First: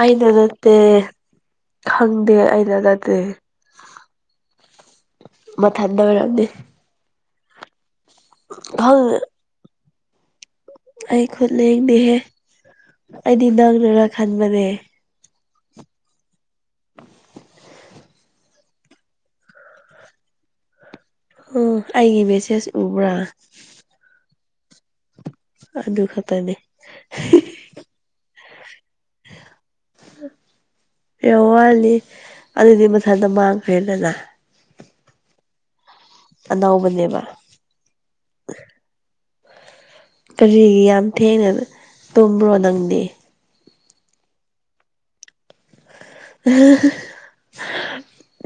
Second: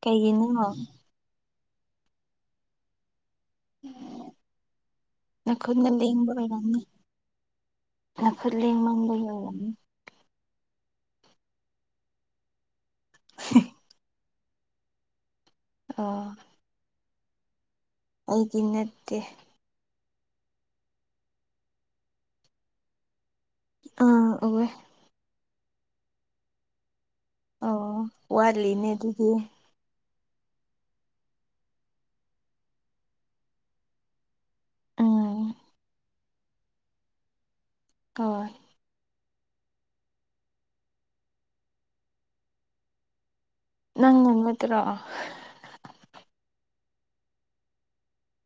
ꯑꯩꯅ ꯀꯩꯒꯤꯅꯣ ꯅꯠꯇꯦ ꯈꯪꯗꯦ ꯑꯩꯅ ꯅꯠꯇꯦ ꯃꯊꯟꯗ ꯑꯣꯏꯔꯝꯅꯤ ꯅꯈꯠꯂꯤ [inaudible] ꯏꯃꯥꯡ ꯈꯪ ꯂꯩ ꯑꯩ ꯈꯨꯠ ꯂꯦꯡꯗꯦꯍꯦ ꯑꯩꯗꯤ ꯅꯪꯅꯔ ꯈꯟꯕꯅꯦ ꯑꯣ [unintelligible] ꯑꯩꯒꯤ ꯅꯠꯇꯦ ꯎꯝ ꯑꯩꯒꯤ ꯃꯦꯁꯦꯖ ꯎꯕ꯭ꯔꯥ ꯑꯥ ꯑꯣꯋꯦ ꯑ ꯑꯗꯨ ꯈꯛꯇꯅꯦ ꯑꯣ ꯋꯥꯠꯂꯤꯅꯦ ꯑꯗꯨꯗꯤ ꯑꯦ ꯌꯥꯝ ꯋꯥꯠꯂꯤ ꯑꯗꯨꯗꯤ ꯃꯊꯟꯇ ꯃꯥꯡꯈ꯭ꯔꯦꯗꯅ ꯑꯝ ꯑꯅꯧꯕꯅꯦꯕ ꯍꯣꯏ ꯀꯔꯤꯒꯤ ꯌꯥꯝ ꯊꯦꯡꯅ ꯇꯨꯝꯕ꯭ꯔꯣ ꯅꯪꯗꯤ ꯅꯪ ꯉꯥꯝꯒꯗꯔꯣ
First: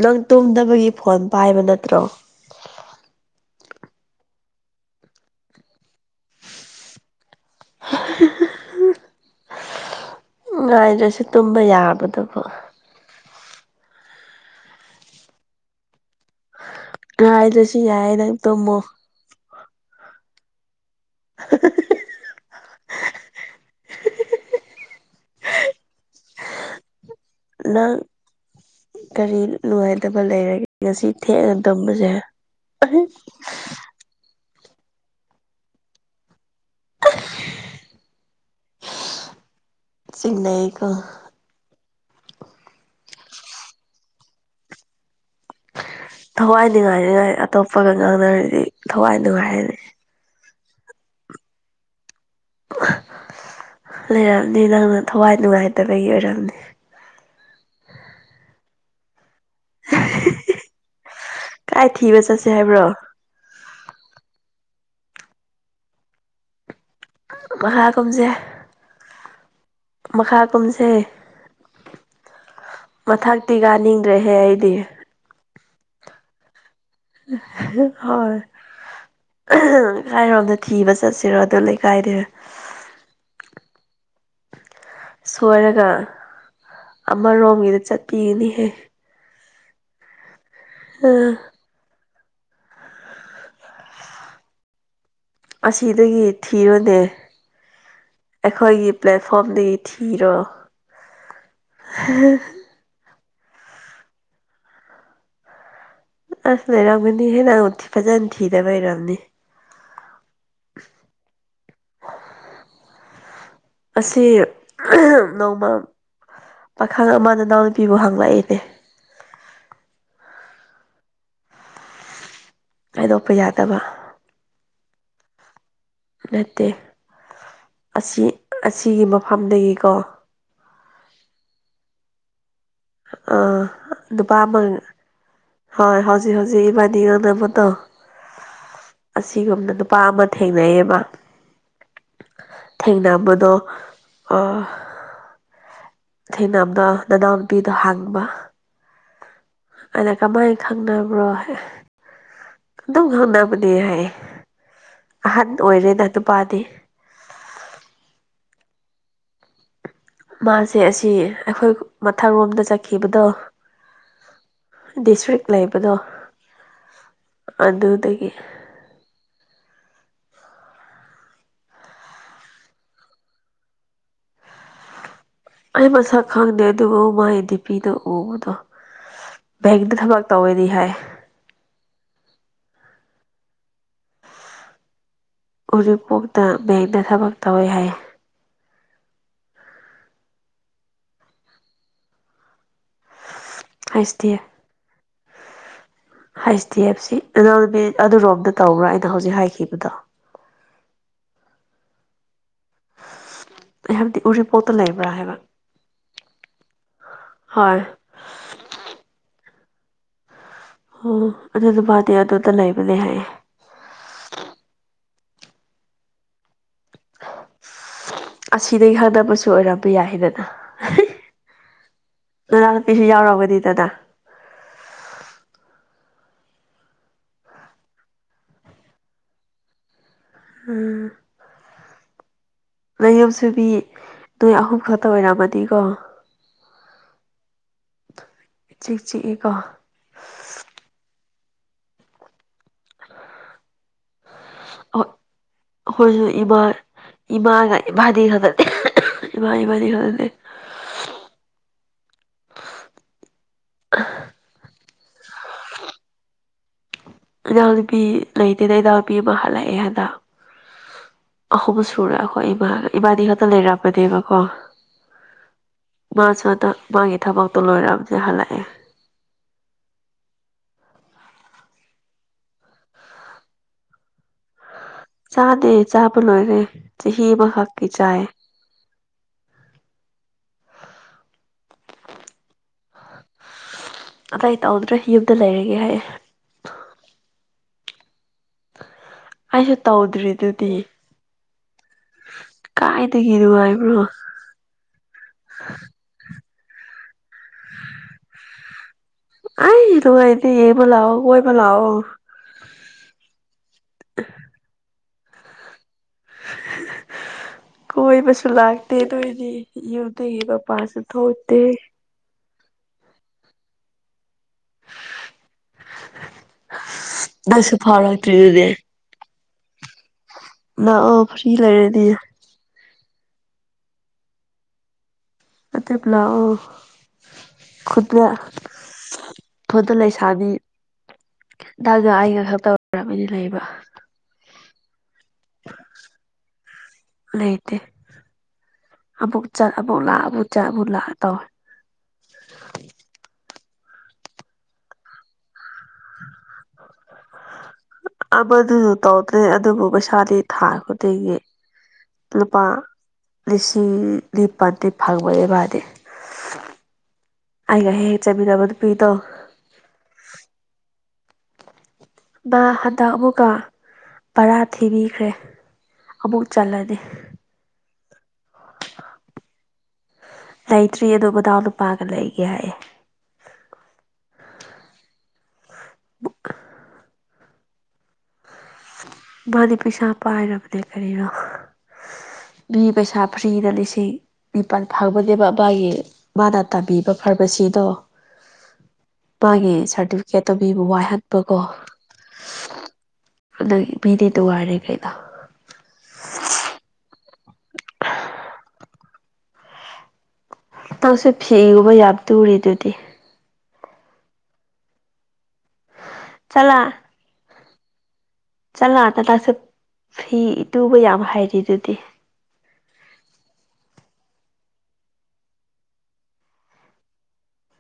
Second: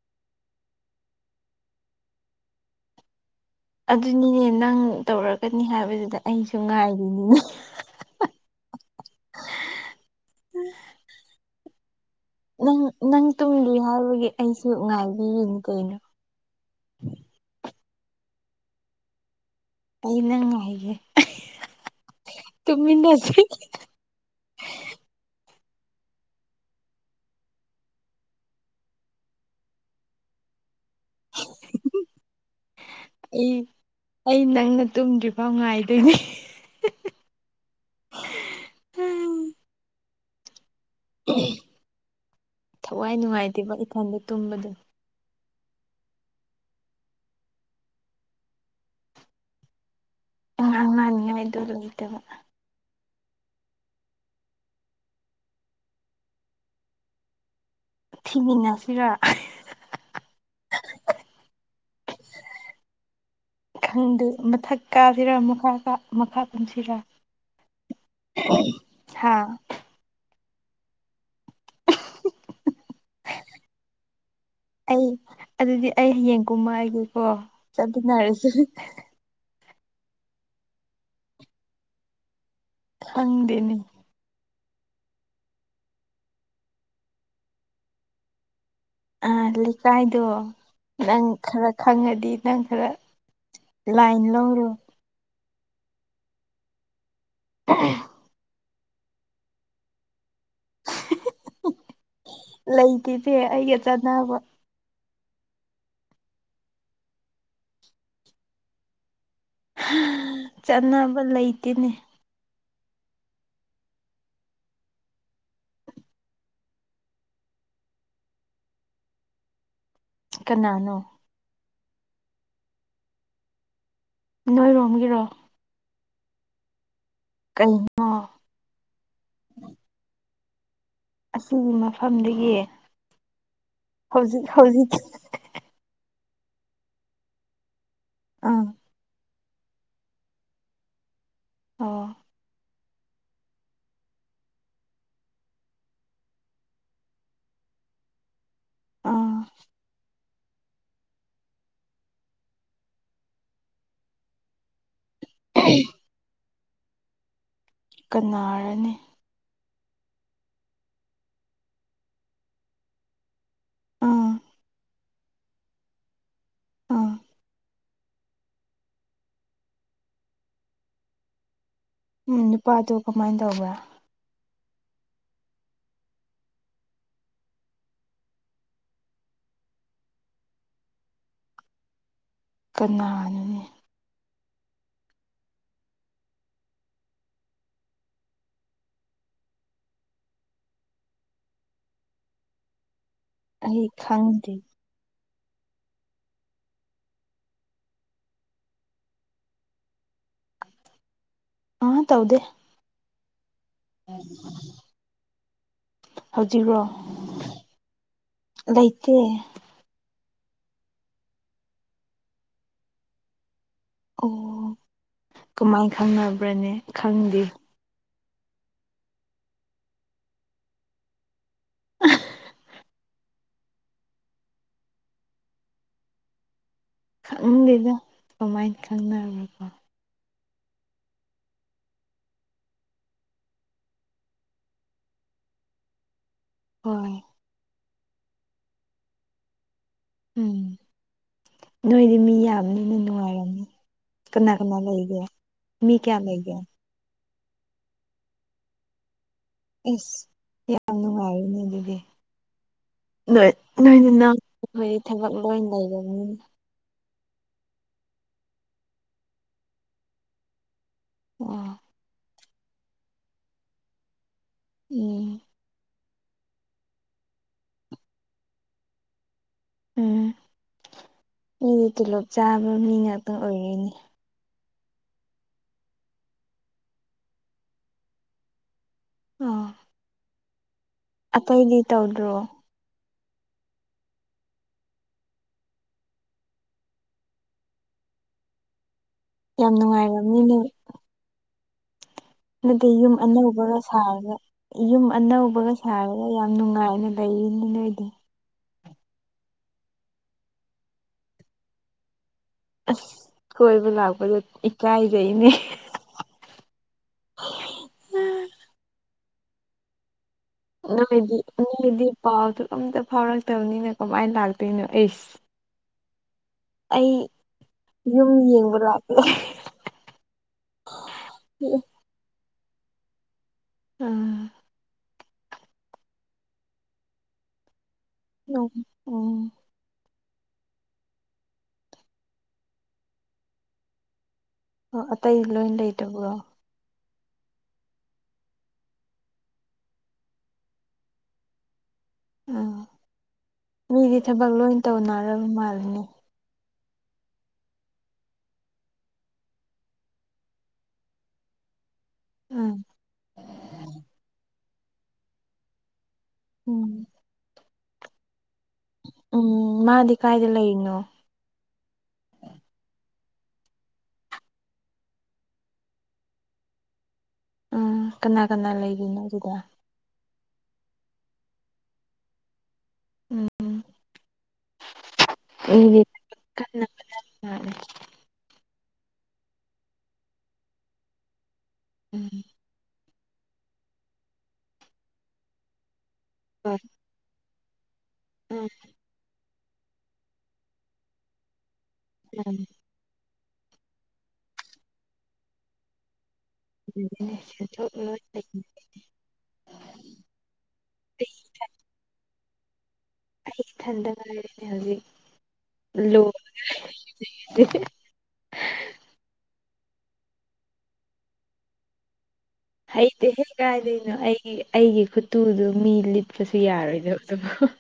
ꯅꯪ ꯇꯨꯝꯗꯅꯕꯒꯤ ꯐꯣꯟ ꯄꯥꯏꯕ ꯅꯠꯇ꯭ꯔꯣ ꯑꯗꯨꯅꯤꯅꯦ ꯅꯪ ꯇꯧꯔꯛꯀꯅꯤ ꯍꯥꯏꯕꯗꯨꯗ ꯑꯩꯁꯨ ꯉꯥꯏꯔꯤꯅꯤꯅꯦ [inaudible] ꯉꯥꯏꯗ꯭ꯔꯁꯨ ꯇꯨꯝꯕ ꯌꯥꯕꯗꯨꯕꯣ ꯅꯪ ꯅꯪ ꯇꯨꯝꯗꯔꯤ ꯍꯥꯏꯕꯒꯤ ꯑꯩꯁꯨ ꯉꯥꯏꯕꯤꯔꯤꯅꯤ ꯀꯩꯅꯣ ꯉꯥꯏꯗ꯭ꯔꯁꯨ ꯌꯥꯏ ꯅꯪ ꯇꯣꯝꯃꯣ ꯑꯩ ꯅꯪ ꯉꯥꯏꯒꯦ ꯇꯨꯃꯤꯟꯅꯖꯦ ꯅꯪ ꯀꯔꯤ ꯅꯨꯡꯉꯥꯏꯇꯕ ꯂꯩꯔꯒꯦ ꯉꯁꯤ ꯊꯦꯡꯅ ꯇꯨꯕꯝꯁꯦ ꯑꯩ ꯑꯩ ꯅꯪꯅ ꯇꯨꯝꯗ꯭ꯔꯤꯐꯥꯎ ꯉꯥꯏꯗꯣꯏꯅꯦ ꯆꯤꯡꯅꯩꯀꯣ ꯊꯋꯥꯏ ꯅꯨꯡꯉꯥꯏꯇꯦꯕ ꯏꯊꯟꯗ ꯇꯨꯝꯕꯗꯣ ꯊꯋꯥꯏꯅꯤꯉꯥꯏꯅꯤꯉꯥꯏ ꯑꯇꯣꯞꯄꯒ ꯉꯥꯡꯅꯔꯥꯗꯤ ꯊꯋꯥꯏ ꯅꯨꯡꯉꯥꯏ ꯍꯥꯏꯅꯤ ꯉꯥꯡꯅꯅꯤꯉꯥꯏꯗꯣ ꯂꯩꯇꯕ ꯂꯩꯔꯝꯅꯤ ꯅꯪꯅ ꯊꯋꯥꯏ ꯅꯨꯡꯉꯥꯏꯇꯕꯒꯤ ꯑꯣꯏꯔꯝꯅꯤ ꯊꯤꯃꯤꯟꯅꯁꯤꯔꯥ [unintelligible] ꯀꯥꯏ ꯊꯤꯕ ꯆꯠꯁꯦ ꯍꯥꯏꯕ꯭ꯔꯣ ꯈꯪꯗꯦ ꯃꯊꯛ ꯀꯥꯁꯤꯔꯥ ꯃꯈꯥ ꯀꯥ ꯃꯈꯥ ꯀꯨꯝꯁꯤꯔꯥ ꯃꯈꯥꯀꯨꯝꯖꯦ ꯍꯥ ꯃꯈꯥ ꯀꯨꯝꯁꯩ ꯃꯊꯛꯇꯤ ꯀꯥꯅꯤꯡꯗ꯭ꯔꯦꯍꯦ ꯑꯩꯗꯤ ꯑꯩ ꯑꯗꯨꯗꯤ ꯑꯩ ꯍꯌꯦꯡ ꯀꯨꯝꯃ ꯑꯒꯦꯀꯣ ꯍꯣꯏ ꯆꯠꯃꯤꯟꯅꯔꯁꯤ ꯀꯥꯏꯔꯣꯝꯗ ꯊꯤꯕ ꯆꯠꯁꯤꯔꯣ ꯑꯗꯨ ꯂꯩꯀꯥꯏꯗꯤ ꯍꯪꯗꯦꯅꯤ ꯁꯣꯏꯔꯒꯥ ꯑꯃꯔꯣꯝꯒꯤꯗ ꯆꯠꯄꯤꯒꯅꯤꯍꯦ ꯑꯥ ꯂꯩꯀꯥꯏꯗꯣ ꯅꯪ ꯈꯔ ꯈꯪꯉꯗꯤ ꯅꯪ ꯈꯔ ꯂꯥꯏꯟ ꯂꯧꯔꯣ ꯑꯁꯤꯗꯒꯤ ꯊꯤꯔꯣꯅꯦ [unintelligible] ꯑꯩꯈꯣꯏꯒꯤ ꯄ꯭ꯂꯦꯠꯐꯣꯝꯗꯒꯤ ꯊꯤꯔꯣ ꯂꯩꯇꯦꯅꯦ ꯑꯩꯒ ꯆꯥꯟꯅꯕ ꯑꯥ ꯂꯩꯔꯝꯒꯅꯤ ꯍꯦ ꯅꯪ ꯐꯖꯅ ꯊꯤꯗꯕ ꯔꯝꯅꯤ ꯆꯅꯕ ꯂꯩꯇꯦꯅꯦ ꯑꯁꯤ ꯅꯣꯡꯃ ꯄꯥꯈꯪ ꯑꯃ ꯅꯅꯥꯎꯅꯨꯄꯤꯕꯨ ꯍꯪꯂꯛꯏꯅꯦ ꯀꯅꯥꯅꯣ ꯍꯥꯏꯗꯣꯛꯄ ꯌꯥꯗꯕ ꯅꯣꯏꯔꯣꯝꯒꯤꯔꯣ ꯅꯠꯇꯦ ꯀꯩꯅꯣ ꯑꯁꯤ ꯑꯁꯤꯒꯤ ꯃꯐꯝꯗꯒꯤꯀꯣ ꯑꯁꯤꯒꯤ ꯃꯐꯝꯗꯒꯤ ꯑꯥ ꯅꯨꯄꯥ ꯍꯧꯖꯤꯛ ꯑꯃ ꯍꯧꯖꯤꯛ ꯍꯣꯏ ꯍꯧꯖꯤꯛ ꯍꯧꯖꯤꯛ ꯏꯕꯥꯅꯤ ꯉꯪꯅꯕꯗꯣ ꯑꯝ ꯑꯁꯤꯒꯨꯝꯅ ꯅꯨꯄꯥ ꯑꯃ ꯊꯦꯡꯅꯩꯌꯦꯕ ꯑꯣ ꯊꯦꯡꯅꯕꯗꯣ ꯑꯥ ꯊꯦꯡꯅꯕꯗ ꯅꯅꯥꯎꯅꯨꯄꯤꯗꯣ ꯍꯥꯡꯕ ꯑꯝ ꯅꯪ ꯀꯃꯥꯏꯅ ꯈꯪꯅꯕ꯭ꯔꯣ ꯑꯗꯨꯝ ꯈꯪꯅꯕꯅꯦ ꯍꯥꯏ ꯑꯍꯟ ꯑꯣꯏꯔꯦꯗ ꯅꯨꯄꯥꯗꯤ ꯀꯅꯥꯔꯥꯅꯦ ꯃꯥꯖꯦ ꯑꯁꯤ ꯑꯩꯈꯣꯏ ꯃꯊꯪ ꯔꯣꯝꯗ ꯆꯠꯈꯤꯕꯗꯣ ꯎꯝ ꯗꯤꯁꯇ꯭ꯔꯤꯛ ꯂꯩꯕꯗꯣ ꯑꯥ ꯑꯗꯨꯗꯒꯤ ꯎꯝ ꯅꯨꯄꯥꯗꯣ ꯀꯃꯥꯏꯟ ꯇꯧꯕ꯭ꯔꯥ ꯑꯩ ꯃꯁꯛ ꯈꯪꯗꯦ ꯑꯗꯨꯕꯨ ꯃꯥꯏ ꯗꯤꯄꯤꯗꯣ ꯎꯕꯗꯣ ꯕꯦꯛꯇꯥ ꯊꯕꯛ ꯇꯧꯋꯦꯗꯤ ꯍꯥꯏ ꯀꯅꯥꯅꯣꯅꯤ ꯎꯔꯤꯄꯣꯛꯇ ꯕꯦꯡꯗ ꯊꯕꯛ ꯇꯧꯋꯤ ꯍꯥꯏ ꯑꯩ ꯈꯪꯗꯦ [unintelligible] ꯍꯩꯆ ꯗꯤ ꯑꯦꯐ ꯁꯤ ꯑ ꯅꯨꯃꯤꯠ ꯑꯗꯨꯔꯣꯝꯗ ꯇꯧꯕ꯭ꯔꯥ ꯑꯩꯅ ꯍꯧꯖꯤꯛ ꯍꯥꯏꯈꯤꯕꯗꯣ꯫ ꯑꯥ ꯇꯧꯗꯦ꯫ ꯑꯩ ꯍꯥꯏꯕꯗꯤ ꯎꯔꯤꯄꯣꯛꯇ ꯂꯩꯕ꯭ꯔꯥ ꯍꯥꯏꯕ ꯍꯧꯖꯤꯛꯔꯣ꯫ ꯍꯣꯏ ꯂꯩꯇꯦ꯫ ꯑꯣ ꯑꯗꯨꯗ ꯃꯥꯗꯤ ꯑꯗꯨꯗ ꯂꯩꯕꯅꯦ ꯍꯥꯏꯌꯦ꯫ ꯑꯣ ꯀꯃꯥꯏ ꯈꯪꯅꯕ꯭ꯔꯅꯦ ꯈꯪꯗꯦ꯫ ꯑꯁꯤꯗꯒꯤ ꯈꯪꯅꯕꯁꯨ ꯑꯣꯏꯔꯝꯕ ꯌꯥꯏꯗꯅ꯫ ꯅꯅꯥꯎꯅꯨꯄꯤꯁꯨ ꯌꯥꯎꯔꯕꯅꯤꯗꯅ꯫ ꯈꯪꯗꯦꯗ ꯀꯃꯥꯏꯅ ꯈꯪꯅꯕꯅꯣꯀꯣ꯫ ꯎꯝ꯫ ꯅꯌꯨꯝ ꯁꯨꯕꯤ ꯅꯣꯏ ꯑꯍꯨꯝ ꯈꯛꯇ ꯑꯣꯏꯔꯝꯃꯗꯤꯀꯣ꯫ ꯍꯣꯏ꯫ ꯆꯤꯛ ꯆꯤꯛꯑꯦꯀꯣ꯫ ꯎꯝ ꯅꯣꯏꯗꯤ ꯃꯤ ꯌꯥꯝꯅꯤꯅ ꯅꯨꯡꯉꯥꯏꯔꯝꯅꯤ꯫ ꯀꯅꯥ ꯀꯅꯥ ꯑꯣ ꯂꯩꯒꯦ ꯃꯤ ꯀꯌꯥꯝ ꯑꯩꯈꯣꯏꯁꯨ ꯂꯩꯒꯦ ꯏꯃꯥ ꯏꯃꯥꯒ ꯏꯕꯥꯅꯤ ꯈꯛꯇꯗꯦ ꯏꯃꯥ ꯏꯕꯥꯅꯤꯈꯛ ꯑꯦꯁ ꯂꯩ ꯌꯥꯝ ꯅꯨꯡꯉꯥꯏꯔꯦꯅꯦ ꯑꯗꯨꯗꯤ ꯅꯣꯢ ꯅꯣꯏꯗꯤ ꯅꯪ ꯑꯩꯈꯣꯏꯗꯤ ꯊꯕꯛ ꯂꯣꯏ ꯂꯩꯔꯅꯤ ꯏꯅꯥꯎ ꯅꯨꯄꯤ ꯂꯩꯇꯦꯗ ꯏꯅꯥꯎ ꯅꯨꯄꯤ ꯑꯃ ꯍꯜꯂꯛꯑꯦ ꯍꯟꯗꯛ ꯑꯣ ꯑꯍꯨꯝ ꯨꯄꯨꯔꯥ ꯑꯩꯈꯣꯏ ꯏꯃꯥꯒ ꯏꯕꯥꯅꯤ ꯈꯛꯇ ꯂꯩꯔꯝꯕꯅꯦꯕꯀꯣ ꯎꯝ ꯃꯥꯁꯨ ꯑꯗ ꯃꯥꯒꯤ ꯊꯕꯛꯇꯣ ꯂꯣꯏꯔꯛꯑꯕꯅꯦ ꯍꯜꯂꯛꯑꯦ꯫ ꯎꯝ ꯃꯤꯗꯤ ꯇꯤꯜꯂꯣꯞ ꯆꯥꯕ ꯃꯤ ꯉꯥꯛꯇ ꯑꯣꯏꯔꯦꯅꯦ ꯆꯥꯗꯦ ꯆꯥꯕ ꯂꯣꯏꯒ꯭ꯔꯦ ꯆꯍꯤ ꯑꯃꯈꯛꯀꯤ ꯆꯥꯏ ꯑ ꯑꯇꯩꯗꯤ ꯇꯧꯗ꯭ꯔꯣ ꯑꯇꯩ ꯇꯧꯗ꯭ꯔꯦ ꯌꯨꯝꯗ ꯂꯩꯔꯒꯦ ꯍꯥꯏꯌꯦ ꯌꯥꯝ ꯑꯩꯁꯨ ꯅꯨꯡꯉꯥꯏꯔꯝꯅꯤꯅꯦ ꯇꯧꯗ꯭ꯔꯤꯗꯨꯗꯤ ꯅꯠꯇꯦ ꯌꯨꯝ ꯀꯥꯏꯗꯒꯤ ꯑꯅꯧꯕꯒ ꯅꯨꯡꯉꯥꯏꯕ꯭ꯔꯣ ꯁꯥꯔꯒ ꯌꯨꯝ ꯑꯅꯧꯕꯒ ꯁꯥꯔꯒ ꯌꯥꯝ ꯅꯨꯡꯉꯥꯏꯅ ꯂꯩꯔꯤꯅꯤ ꯅꯣꯏꯗꯤ ꯑꯥꯢ ꯅꯨꯡꯉꯥꯢꯇꯦ ꯌꯦꯡꯕ ꯂꯥꯛꯑꯣ ꯀꯣꯏꯕ ꯂꯥꯛꯑꯣ ꯑꯁ ꯀꯣꯏꯕ ꯂꯥꯛꯄꯗꯣ ꯏꯀꯥꯏꯖꯩꯅꯦ ꯀꯣꯏꯕꯁꯨ ꯂꯥꯛꯇꯦ ꯅꯣꯏꯗꯤ ꯌꯨꯝꯗꯒꯤꯒꯞ ꯅꯣꯏꯗꯤ ꯅꯩꯒꯤꯗꯤ ꯄꯥꯎꯗꯨ ꯑꯝꯇ ꯐꯥꯎꯔꯛꯇꯕꯅꯤꯅ ꯀꯃꯥꯏ ꯂꯥꯛꯇꯣꯏꯅꯣ ꯑꯩꯁ [inaudible] ꯑꯩ ꯅꯪꯁꯨ ꯌꯨꯝ ꯐꯥꯎꯔꯛꯇ꯭ꯔꯤꯗꯨꯗꯤ ꯌꯦꯡꯕ ꯂꯥꯛꯀ‌ꯦ ꯅꯥꯛꯑꯣ ꯐ꯭ꯔꯤ ꯂꯩꯔꯗꯤ ꯎꯝ ꯑꯗꯤꯞ ꯂꯥꯛꯑꯣ ꯈꯨꯨꯟꯗ ꯅꯣꯝ ꯑꯣ ꯐꯣꯟꯗ ꯂꯩꯁꯥꯕꯤ ꯈꯤꯇꯒ ꯑꯩꯒ ꯈꯛꯇ [unintelligible] ꯂꯩꯕꯥ ꯑꯣ ꯑꯇꯩ ꯂꯣꯏ ꯂꯩꯇꯕ꯭ꯔꯣ ꯂꯩꯇꯦ ꯑꯃꯨꯛ ꯆꯠ ꯑꯃꯨꯛ ꯂꯥꯛ ꯑꯃꯨꯛ ꯆꯠ ꯑꯃꯨꯛ ꯂꯥꯛ ꯇꯧꯋꯦ ꯎꯝ ꯃꯤꯗꯤ ꯊꯕꯛ ꯂꯣꯏ ꯇꯧꯅꯔꯕ ꯃꯥꯜꯂꯤꯅꯦ ꯑꯃꯗꯨꯖꯨ ꯇꯧꯗ‌꯭ꯔꯦ ꯑꯗꯨꯕꯨ ꯄꯩꯁꯥꯗꯤ ꯊꯥ ꯈꯨꯗꯤꯡꯒꯤ ꯂꯨꯄꯥ ꯎꯝ ꯂꯤꯁꯤꯡ ꯅꯤꯄꯥꯟꯗꯤ ꯐꯪꯕꯅꯤ ꯃꯥꯗꯤ ꯎꯝ ꯑꯩꯒ ꯍꯦꯛ ꯍꯦꯛ ꯆꯠꯃꯤꯟꯅ ꯅꯨꯄꯤꯗꯣ ꯎꯝ ꯃꯥꯗꯤ ꯀꯥꯏꯗ ꯂꯩꯔꯤꯅꯣ ꯃꯥ ꯍꯟꯗꯛ ꯑꯃꯨꯛꯀ ꯕꯔꯥ ꯊꯤꯕꯤꯈ꯭ꯔꯦ ꯑꯃꯨꯛ ꯆꯠꯂꯅꯤ ꯎꯝ ꯀꯅꯥ ꯀꯅꯥ ꯂꯩꯔꯤꯅꯣ ꯑꯗꯨꯗ ꯂꯩꯇ꯭ꯔꯤ ꯑꯗꯣ ꯃꯗꯥꯎ ꯅꯨꯄꯥꯒ ꯂꯩꯒꯦ ꯍꯥꯏꯌꯦ ꯎꯝ ꯎ ꯑꯩ [inaudible] [unintelligible] ꯃꯥꯗꯤ ꯄꯩꯁꯥ ꯄꯥꯏꯔꯕꯅꯦ ꯀꯔꯤꯅꯣ꯫ ꯎꯝ ꯃꯤ ꯄꯩꯁꯥ ꯐ꯭ꯔꯤꯅ ꯂꯤꯁꯤꯡ ꯅꯤꯄꯥꯜ ꯐꯪꯕꯅꯦꯕ ꯃꯥꯒꯤ ꯃꯥꯅ ꯍꯣꯏ ꯇꯝꯕꯤ꯫ ꯐꯥꯔꯃꯥꯁꯤꯗꯣ꯫ ꯎꯝ꯫ ꯃꯥꯒꯤ ꯁꯥꯔꯇꯤꯐꯤꯀꯦꯠꯇꯣ ꯃꯤꯕꯨ ꯋꯥꯏꯍꯟꯕꯀꯣ꯫ ꯎꯝ꯫ [unintelligible] [unintelligible] ꯅꯪꯁꯨ ꯑꯩ ꯐꯤꯒꯨꯕ ꯌꯥꯝ ꯇꯨꯔꯤꯗꯨꯗꯤ ꯑꯩ ꯏꯊꯟꯗ ꯉꯥꯏꯔꯤꯅꯦ ꯍꯧꯖꯤꯛ ꯂꯨ ꯆꯂ [unintelligible] [inaudible] [unintelligible] [inaudible] ꯆꯂꯥꯅꯂꯁꯦ ꯐꯤ ꯇꯨꯕ ꯌꯥꯝ ꯍꯩꯔꯤ ꯗꯨꯗꯤ꯫ ꯍꯩꯇꯦꯍꯦ ꯀꯥꯏꯗꯣꯏꯅꯣ ꯑꯩꯒꯤ ꯑꯩꯒꯤ ꯈꯨꯠꯇꯨꯗꯨ ꯃꯤ ꯂꯤꯠꯄꯁꯨ ꯌꯥꯔꯣꯏꯗꯕ ꯑꯗꯨꯕꯨ꯫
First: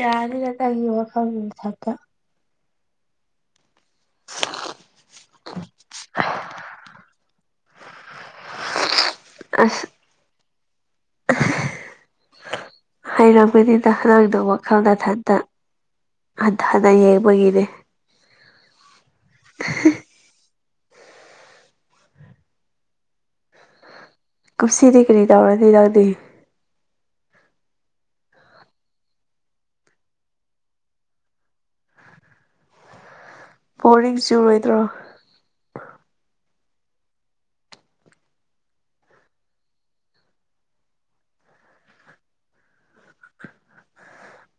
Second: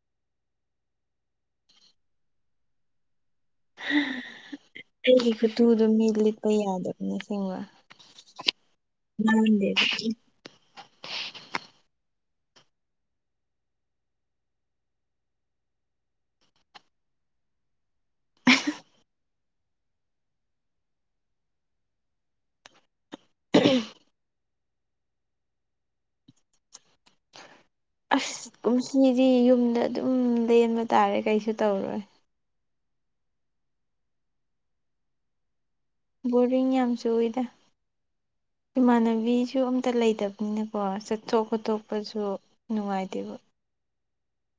ꯌꯥꯅꯤꯗ ꯅꯪꯒꯤ ꯋꯥꯈꯜ ꯃꯊꯟꯇꯥ [unintelligible] ꯇꯨꯗꯣ ꯃꯤ ꯂꯤꯠꯄ ꯌꯥꯗꯕꯅꯦ ꯁꯤꯡꯕ ꯑꯁ ꯍꯩꯔꯝꯒꯅꯤꯗ ꯅꯪꯅ ꯋꯥꯈꯜ ꯃꯊꯟꯇ ꯍꯟꯊꯅ ꯌꯦꯡꯕꯒꯤꯅꯦ ꯎ [unintelligible] ꯀꯨꯝꯁꯤꯗꯤ ꯀꯔꯤ ꯇꯧꯔꯗꯤ ꯅꯪꯗꯤ꯫ ꯑꯁ ꯀꯨꯝꯁꯤꯗꯤ ꯌꯨꯝꯗ ꯑꯗꯨꯝ ꯂꯦꯟꯕ ꯇꯥꯔꯦ ꯀꯩꯁꯨ ꯇꯧꯔꯣꯏ ꯕꯣꯔꯤꯡ ꯆꯨꯨꯔꯣꯏꯗ꯭ꯔꯣ꯫ ꯕꯣꯔꯤꯡ ꯌꯥꯝ ꯆꯨꯏꯗ꯫ ꯏꯃꯥꯟꯅꯕꯤꯁꯨ ꯑꯝꯇ ꯂꯩꯇꯕꯅꯤꯅꯀꯣ ꯆꯠꯊꯣꯛ ꯈꯣꯠꯇꯣꯛꯄꯁꯨ꯫ ꯅꯨꯡꯉꯥꯏꯇꯦꯕ꯫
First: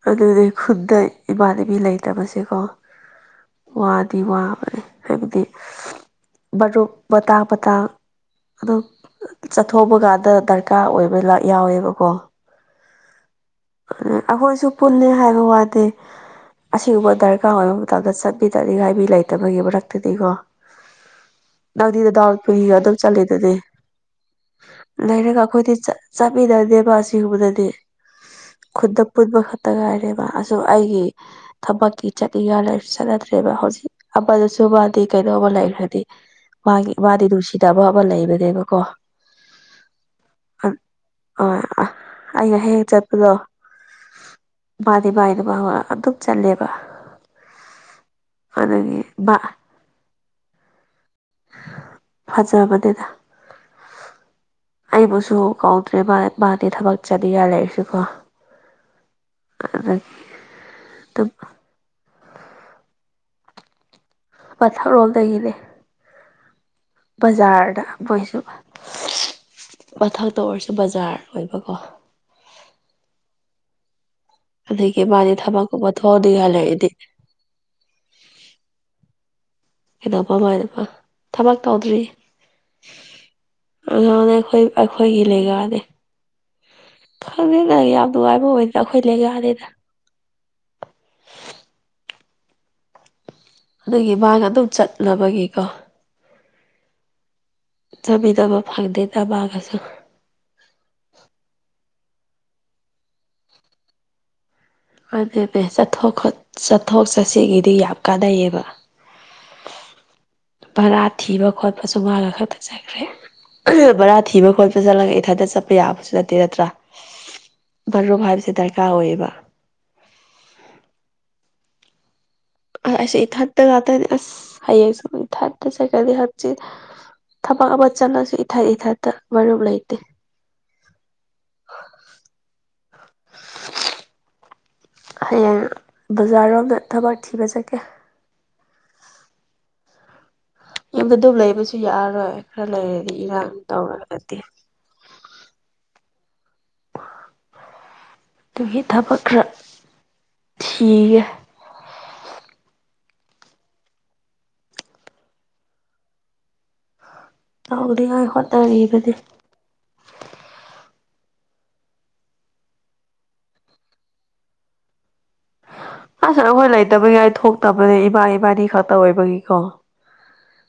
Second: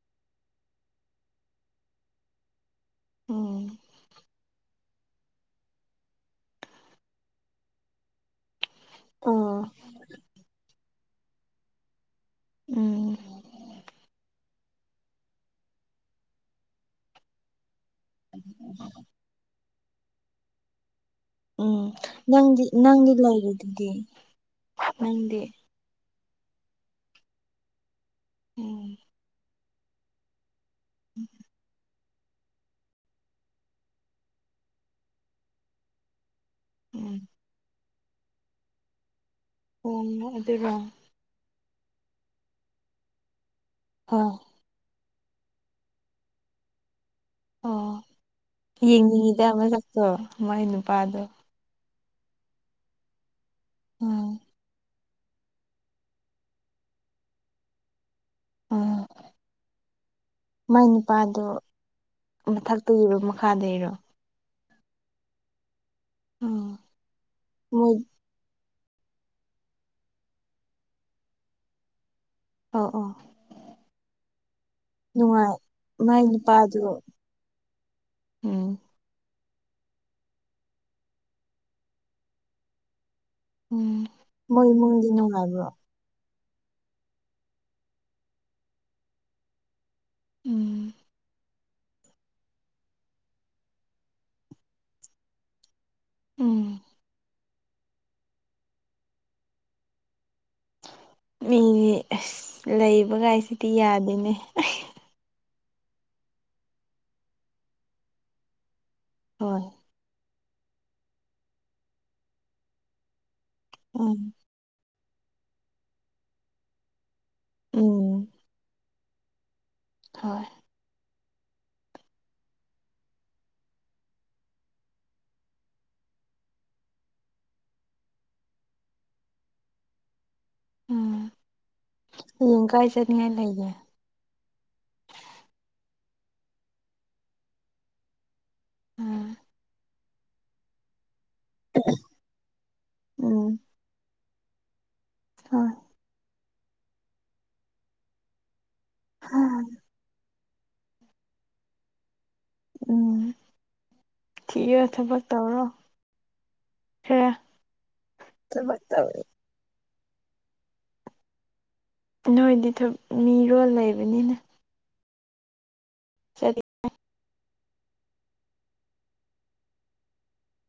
ꯑꯗꯨꯗꯤ ꯈꯨꯟꯗ ꯏꯃꯥꯟꯅꯕꯤ ꯂꯩꯇꯕꯁꯦꯀꯣ꯫ ꯎꯝ ꯋꯥꯗꯤ ꯋꯥꯕꯅꯦ ꯍꯥꯏꯕꯗꯤ ꯃꯔꯨꯞ ꯃꯇꯥꯡ ꯃꯇꯥꯡ꯫ ꯑꯗꯨꯝ ꯑꯣ ꯆꯠꯊꯣꯛꯄ ꯀꯥꯟꯗ ꯗꯔꯀꯥꯔ ꯑꯣꯏꯕ ꯌꯥꯎꯋꯦꯕꯀꯣ꯫ ꯎꯝ꯫ ꯑ ꯑꯩꯈꯣꯏꯁꯨ ꯄꯨꯜꯂꯦ ꯍꯥꯏꯕ ꯋꯥꯗꯦ ꯑꯁꯤꯒꯨꯝꯕ ꯗꯔꯀꯥꯔ ꯑꯣꯏꯕ꯫ ꯇꯝꯗ ꯆꯠꯄꯤꯅꯅꯤꯡꯉꯥꯏ ꯃꯤ ꯂꯩꯇꯕꯒꯤ ꯃꯔꯛꯇꯗꯤꯀꯣ꯫ ꯎꯝ ꯅꯪꯗꯤꯗ ꯗꯥꯎ ꯅꯪꯗꯤ ꯄꯨꯏꯒ ꯑꯗꯨꯝ ꯅꯪꯗꯤ ꯆꯠꯂꯤꯗꯨꯗꯤ ꯂꯩꯔꯤꯗꯨꯗꯤ ꯅꯪꯗꯤ ꯂꯩꯔꯒ ꯑꯩꯈꯣꯏꯗ ꯆꯠ ꯆꯥꯄꯤꯗꯗꯦꯕꯥ ꯁꯤꯒꯨꯝꯕꯗꯗꯤ ꯎꯝ ꯈꯨꯠꯇ ꯄꯨꯟꯕ ꯈꯛꯇ ꯉꯥꯏꯔꯦꯕ ꯑ ꯑꯩꯒꯤ ꯊꯕꯛꯀꯤ꯫ ꯆꯠꯅꯤꯡꯒ ꯂꯩꯥꯔꯁꯨ ꯆꯠꯅꯗ꯭ꯔꯦꯕ ꯍꯧꯖꯤꯛ ꯑꯃꯗꯁꯨꯨꯕꯗꯤ ꯀꯩꯗꯧꯕ ꯂꯩꯈ꯭ꯔꯗꯤ꯫ ꯃꯥꯒꯤ ꯎꯝ ꯃꯥꯗꯤ ꯅꯨꯡꯁꯤꯗꯕ ꯑꯃ ꯂꯩꯕꯅꯦꯕꯀꯣ꯫ ꯑꯣ ꯑꯗꯨꯏꯔꯣ ꯑ ꯑ ꯑꯩꯅ ꯍꯦꯛ ꯆꯠꯄꯗꯣ꯫ ꯍꯥ ꯃꯥꯗꯤ [unintelligible] ꯑꯗꯨꯝ ꯆꯠꯂꯦꯕ ꯑꯣ ꯑꯗꯨꯒꯤ ꯃꯥ ꯌꯦꯡꯅꯤꯡꯉꯤꯗ ꯃꯁꯛꯇꯣ ꯃꯥꯏ ꯅꯨꯄꯥꯗꯣ ꯐꯖꯕꯅꯦꯗ ꯎꯝ ꯑꯩꯕꯨꯁꯨ ꯀꯧꯗ꯭ꯔꯦꯕ ꯃꯥꯗꯤ ꯊꯕꯛ ꯆꯠꯅꯤꯡꯉꯥꯏ ꯂꯩꯔꯁꯨꯀꯣ ꯎꯝ ꯑꯗꯒꯤ ꯃꯥꯏ ꯑꯗꯨꯝ ꯅꯨꯄꯥꯗꯨ ꯃꯊꯛꯇꯒꯤꯔꯣ ꯃꯈꯥꯗꯩꯩꯔꯣ ꯃꯊꯛꯔꯣꯝꯗꯒꯤꯅꯦ ꯎꯝ ꯕꯖꯥꯔꯗ ꯃꯣꯏ ꯃꯣꯏꯁꯨ ꯃꯊꯛꯇ ꯑꯣꯏꯔꯁꯨ ꯕꯖꯥꯔ ꯑꯣꯏꯕꯀꯣ ꯑꯣ ꯑꯣ ꯑꯗꯒꯤ ꯃꯥꯗꯤ ꯅꯨꯡꯉꯥꯏ ꯊꯕꯛꯀꯨꯝꯕ ꯃꯥꯏ ꯊꯣꯛꯑꯗꯤꯉꯥꯏ ꯅꯨꯄꯥꯗꯣ ꯂꯩꯔꯗꯤ ꯎꯝ ꯀꯩꯗꯧꯕ ꯃꯥꯏ ꯅꯨꯄꯥ ꯊꯕꯛ ꯇꯧꯗ꯭ꯔꯤ ꯎꯝ ꯑꯉꯥꯡꯅꯦ ꯑꯈꯣꯏ ꯃꯣꯏ ꯏꯃꯨꯡꯗꯤ ꯑꯩꯈꯣꯏꯒꯤ ꯅꯨꯡꯉꯥꯏꯕ꯭ꯔꯣ ꯂꯦꯡꯒꯥꯅꯦ ꯈꯪꯗꯦꯗꯥ ꯌꯥꯝ ꯅꯨꯡꯉꯥꯏꯕ ꯑꯣꯏꯗꯦꯗ ꯑꯩꯈꯣꯏ ꯂꯦꯡꯒꯥꯅꯤꯅꯥ ꯎꯝ ꯑꯗꯒꯤ ꯃꯥꯒ ꯑꯗꯨꯝ ꯆꯠꯂꯕꯒꯤꯀꯣ ꯎꯝ ꯆꯠꯃꯤꯟꯅꯕ ꯐꯪꯗꯦꯗ ꯃꯥꯒꯁꯨ ꯃꯤꯗꯤ ꯑꯁ ꯂꯩꯕ ꯒꯥꯏꯁꯤꯗꯤ ꯌꯥꯗꯦꯅꯦ ꯃꯥꯟꯅꯦꯃꯤ ꯆꯠꯊꯣꯛ ꯈꯣꯠ ꯆꯠꯊꯣꯛ ꯆꯠꯁꯤꯟꯒꯤꯗꯤ ꯌꯥꯝ ꯀꯥꯟꯅꯩꯌꯦꯕ ꯍꯣꯏ ꯚꯥꯔꯥ ꯊꯤꯕ ꯈꯣꯠꯄꯁꯨ ꯃꯒꯥꯈꯛꯇ ꯆꯠꯈ꯭ꯔꯦ ꯚꯥꯔꯥ ꯎꯝ ꯊꯤꯕ ꯈꯣꯠ ꯆꯠꯂꯒꯥ ꯏꯊꯟꯇ ꯆꯠꯄ ꯌꯥꯕꯁꯨ ꯅꯠꯇꯦ ꯅꯠꯇ꯭ꯔꯥ ꯎꯝ ꯃꯔꯨꯞ ꯍꯥꯏꯕꯁꯦ ꯗꯔꯀꯥꯔ ꯑꯣꯏꯌꯦꯕ ꯍꯣꯏ ꯑꯥ ꯑꯩꯁꯦ ꯏꯊꯟꯇ ꯉꯥꯛꯇꯅꯤ ꯑꯁ ꯍꯌꯦꯡꯁꯨ ꯏꯊꯟꯇ ꯆꯀꯅꯤ ꯍꯪꯆꯤꯠ ꯊꯕꯛ ꯑꯃ ꯆꯠꯂꯁꯨ ꯏꯊꯟ ꯏꯊꯟꯇꯥ ꯃꯔꯨꯞ ꯂꯩꯇꯦ ꯎꯝ ꯍꯌꯦꯡ ꯀꯥꯏ ꯆꯠꯅꯤꯡꯉꯥꯏ ꯂꯩꯒꯦ ꯍꯌꯦꯡ ꯕꯖꯥꯔꯔꯣꯝꯗ ꯊꯕꯛ ꯊꯤꯕ ꯆꯠꯀꯦ ꯎꯝ ꯌꯨꯝꯗ ꯑꯗꯨꯝ ꯂꯩꯕꯁꯨ ꯌꯥꯔꯔꯣꯏ ꯈꯔ ꯂꯩꯔꯗꯤ ꯎꯝ ꯏꯔꯥꯡ ꯇꯧꯔꯛꯑꯗꯤ ꯍꯣꯏ ꯑꯗꯨꯒꯤ ꯊꯕꯛ ꯈꯔ ꯊꯤꯒꯦ ꯎꯝ ꯊꯤꯌꯣ ꯊꯕꯛ ꯇꯧꯔꯣ [unintelligible] ꯇꯧꯅꯤꯡꯉꯥꯏ ꯊꯕꯛ ꯍꯣꯠꯅꯔꯤꯕꯅꯦ ꯇꯧꯔꯤ ꯅꯣꯏꯗꯤ ꯊꯥꯞ ꯃꯤꯔꯣꯜ ꯂꯩꯕꯅꯤꯅ ꯑꯁ ꯆꯠ ꯑꯈꯣꯏ ꯂꯩꯇꯕꯒꯤ ꯑꯩ ꯊꯣꯛꯇꯕꯅꯦ ꯏꯃꯥ ꯏꯕꯥꯅꯤ ꯈꯛꯇ ꯑꯣꯏꯕꯒꯤꯀꯣ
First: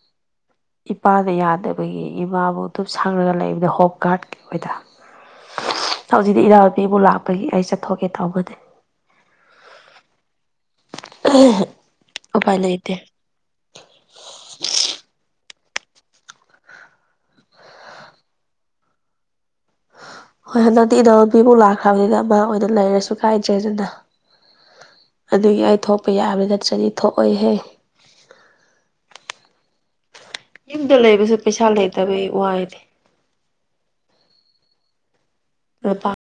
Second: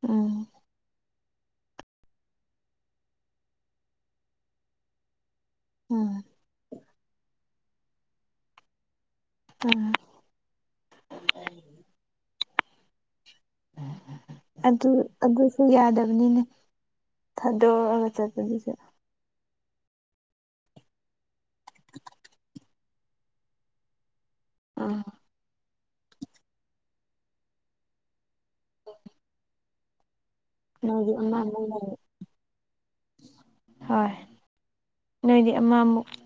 ꯎꯝ ꯏꯄꯥꯗ ꯌꯥꯗꯕꯒꯤ ꯏꯃꯥꯕꯨ ꯗꯨꯞ ꯁꯪꯂꯒ ꯂꯩꯕꯅꯦ ꯍꯣꯝ ꯒꯥꯔꯗꯀꯤ [unintelligible] ꯎꯝ ꯍꯧꯖꯤꯛꯇꯤ ꯏꯅꯥꯎꯄꯤꯃꯨꯛ ꯂꯥꯛꯄꯒꯤ ꯑꯩ ꯆꯠꯊꯣꯛꯀꯦ ꯇꯧꯕꯅꯦ ꯎꯝ ꯎꯄꯥꯏ ꯂꯩꯇꯦ ꯑꯗꯨ ꯑꯗꯨꯁꯨ ꯌꯥꯗꯕꯅꯤꯅꯦ ꯊꯥꯗꯣꯛꯑꯒ ꯆꯠꯄꯗꯨꯁꯨ ꯍꯣꯏ ꯍꯟꯗꯛꯇꯤ ꯏꯅꯥꯎꯅꯨꯄꯤꯃꯨꯛ ꯂꯥꯛꯈ꯭ꯔꯕꯅꯤꯅ ꯃꯥ ꯑꯣꯏꯅ ꯂꯩꯔꯁꯨ ꯀꯥꯏꯗ꯭ꯔꯦꯗꯅ ꯎꯝ ꯑꯗꯨꯒꯤ ꯑꯩ ꯊꯣꯛꯄ ꯌꯥꯕ ꯅꯠꯇ꯭ꯔꯗꯤ ꯊꯣꯛꯑꯣꯏꯍꯦ [inaudible] ꯌꯨꯝꯗ ꯅꯣꯏꯗꯤ ꯂꯩꯕꯁꯦ ꯑꯃꯃꯨꯛ ꯄꯩꯁꯥ ꯂꯩ ꯂꯩꯇꯕꯩ ꯋꯥꯏꯌꯦꯅꯦ ꯍꯣꯏ ꯅꯣꯏꯗꯤ ꯑꯃꯃꯨꯛ ꯂꯨꯄꯥ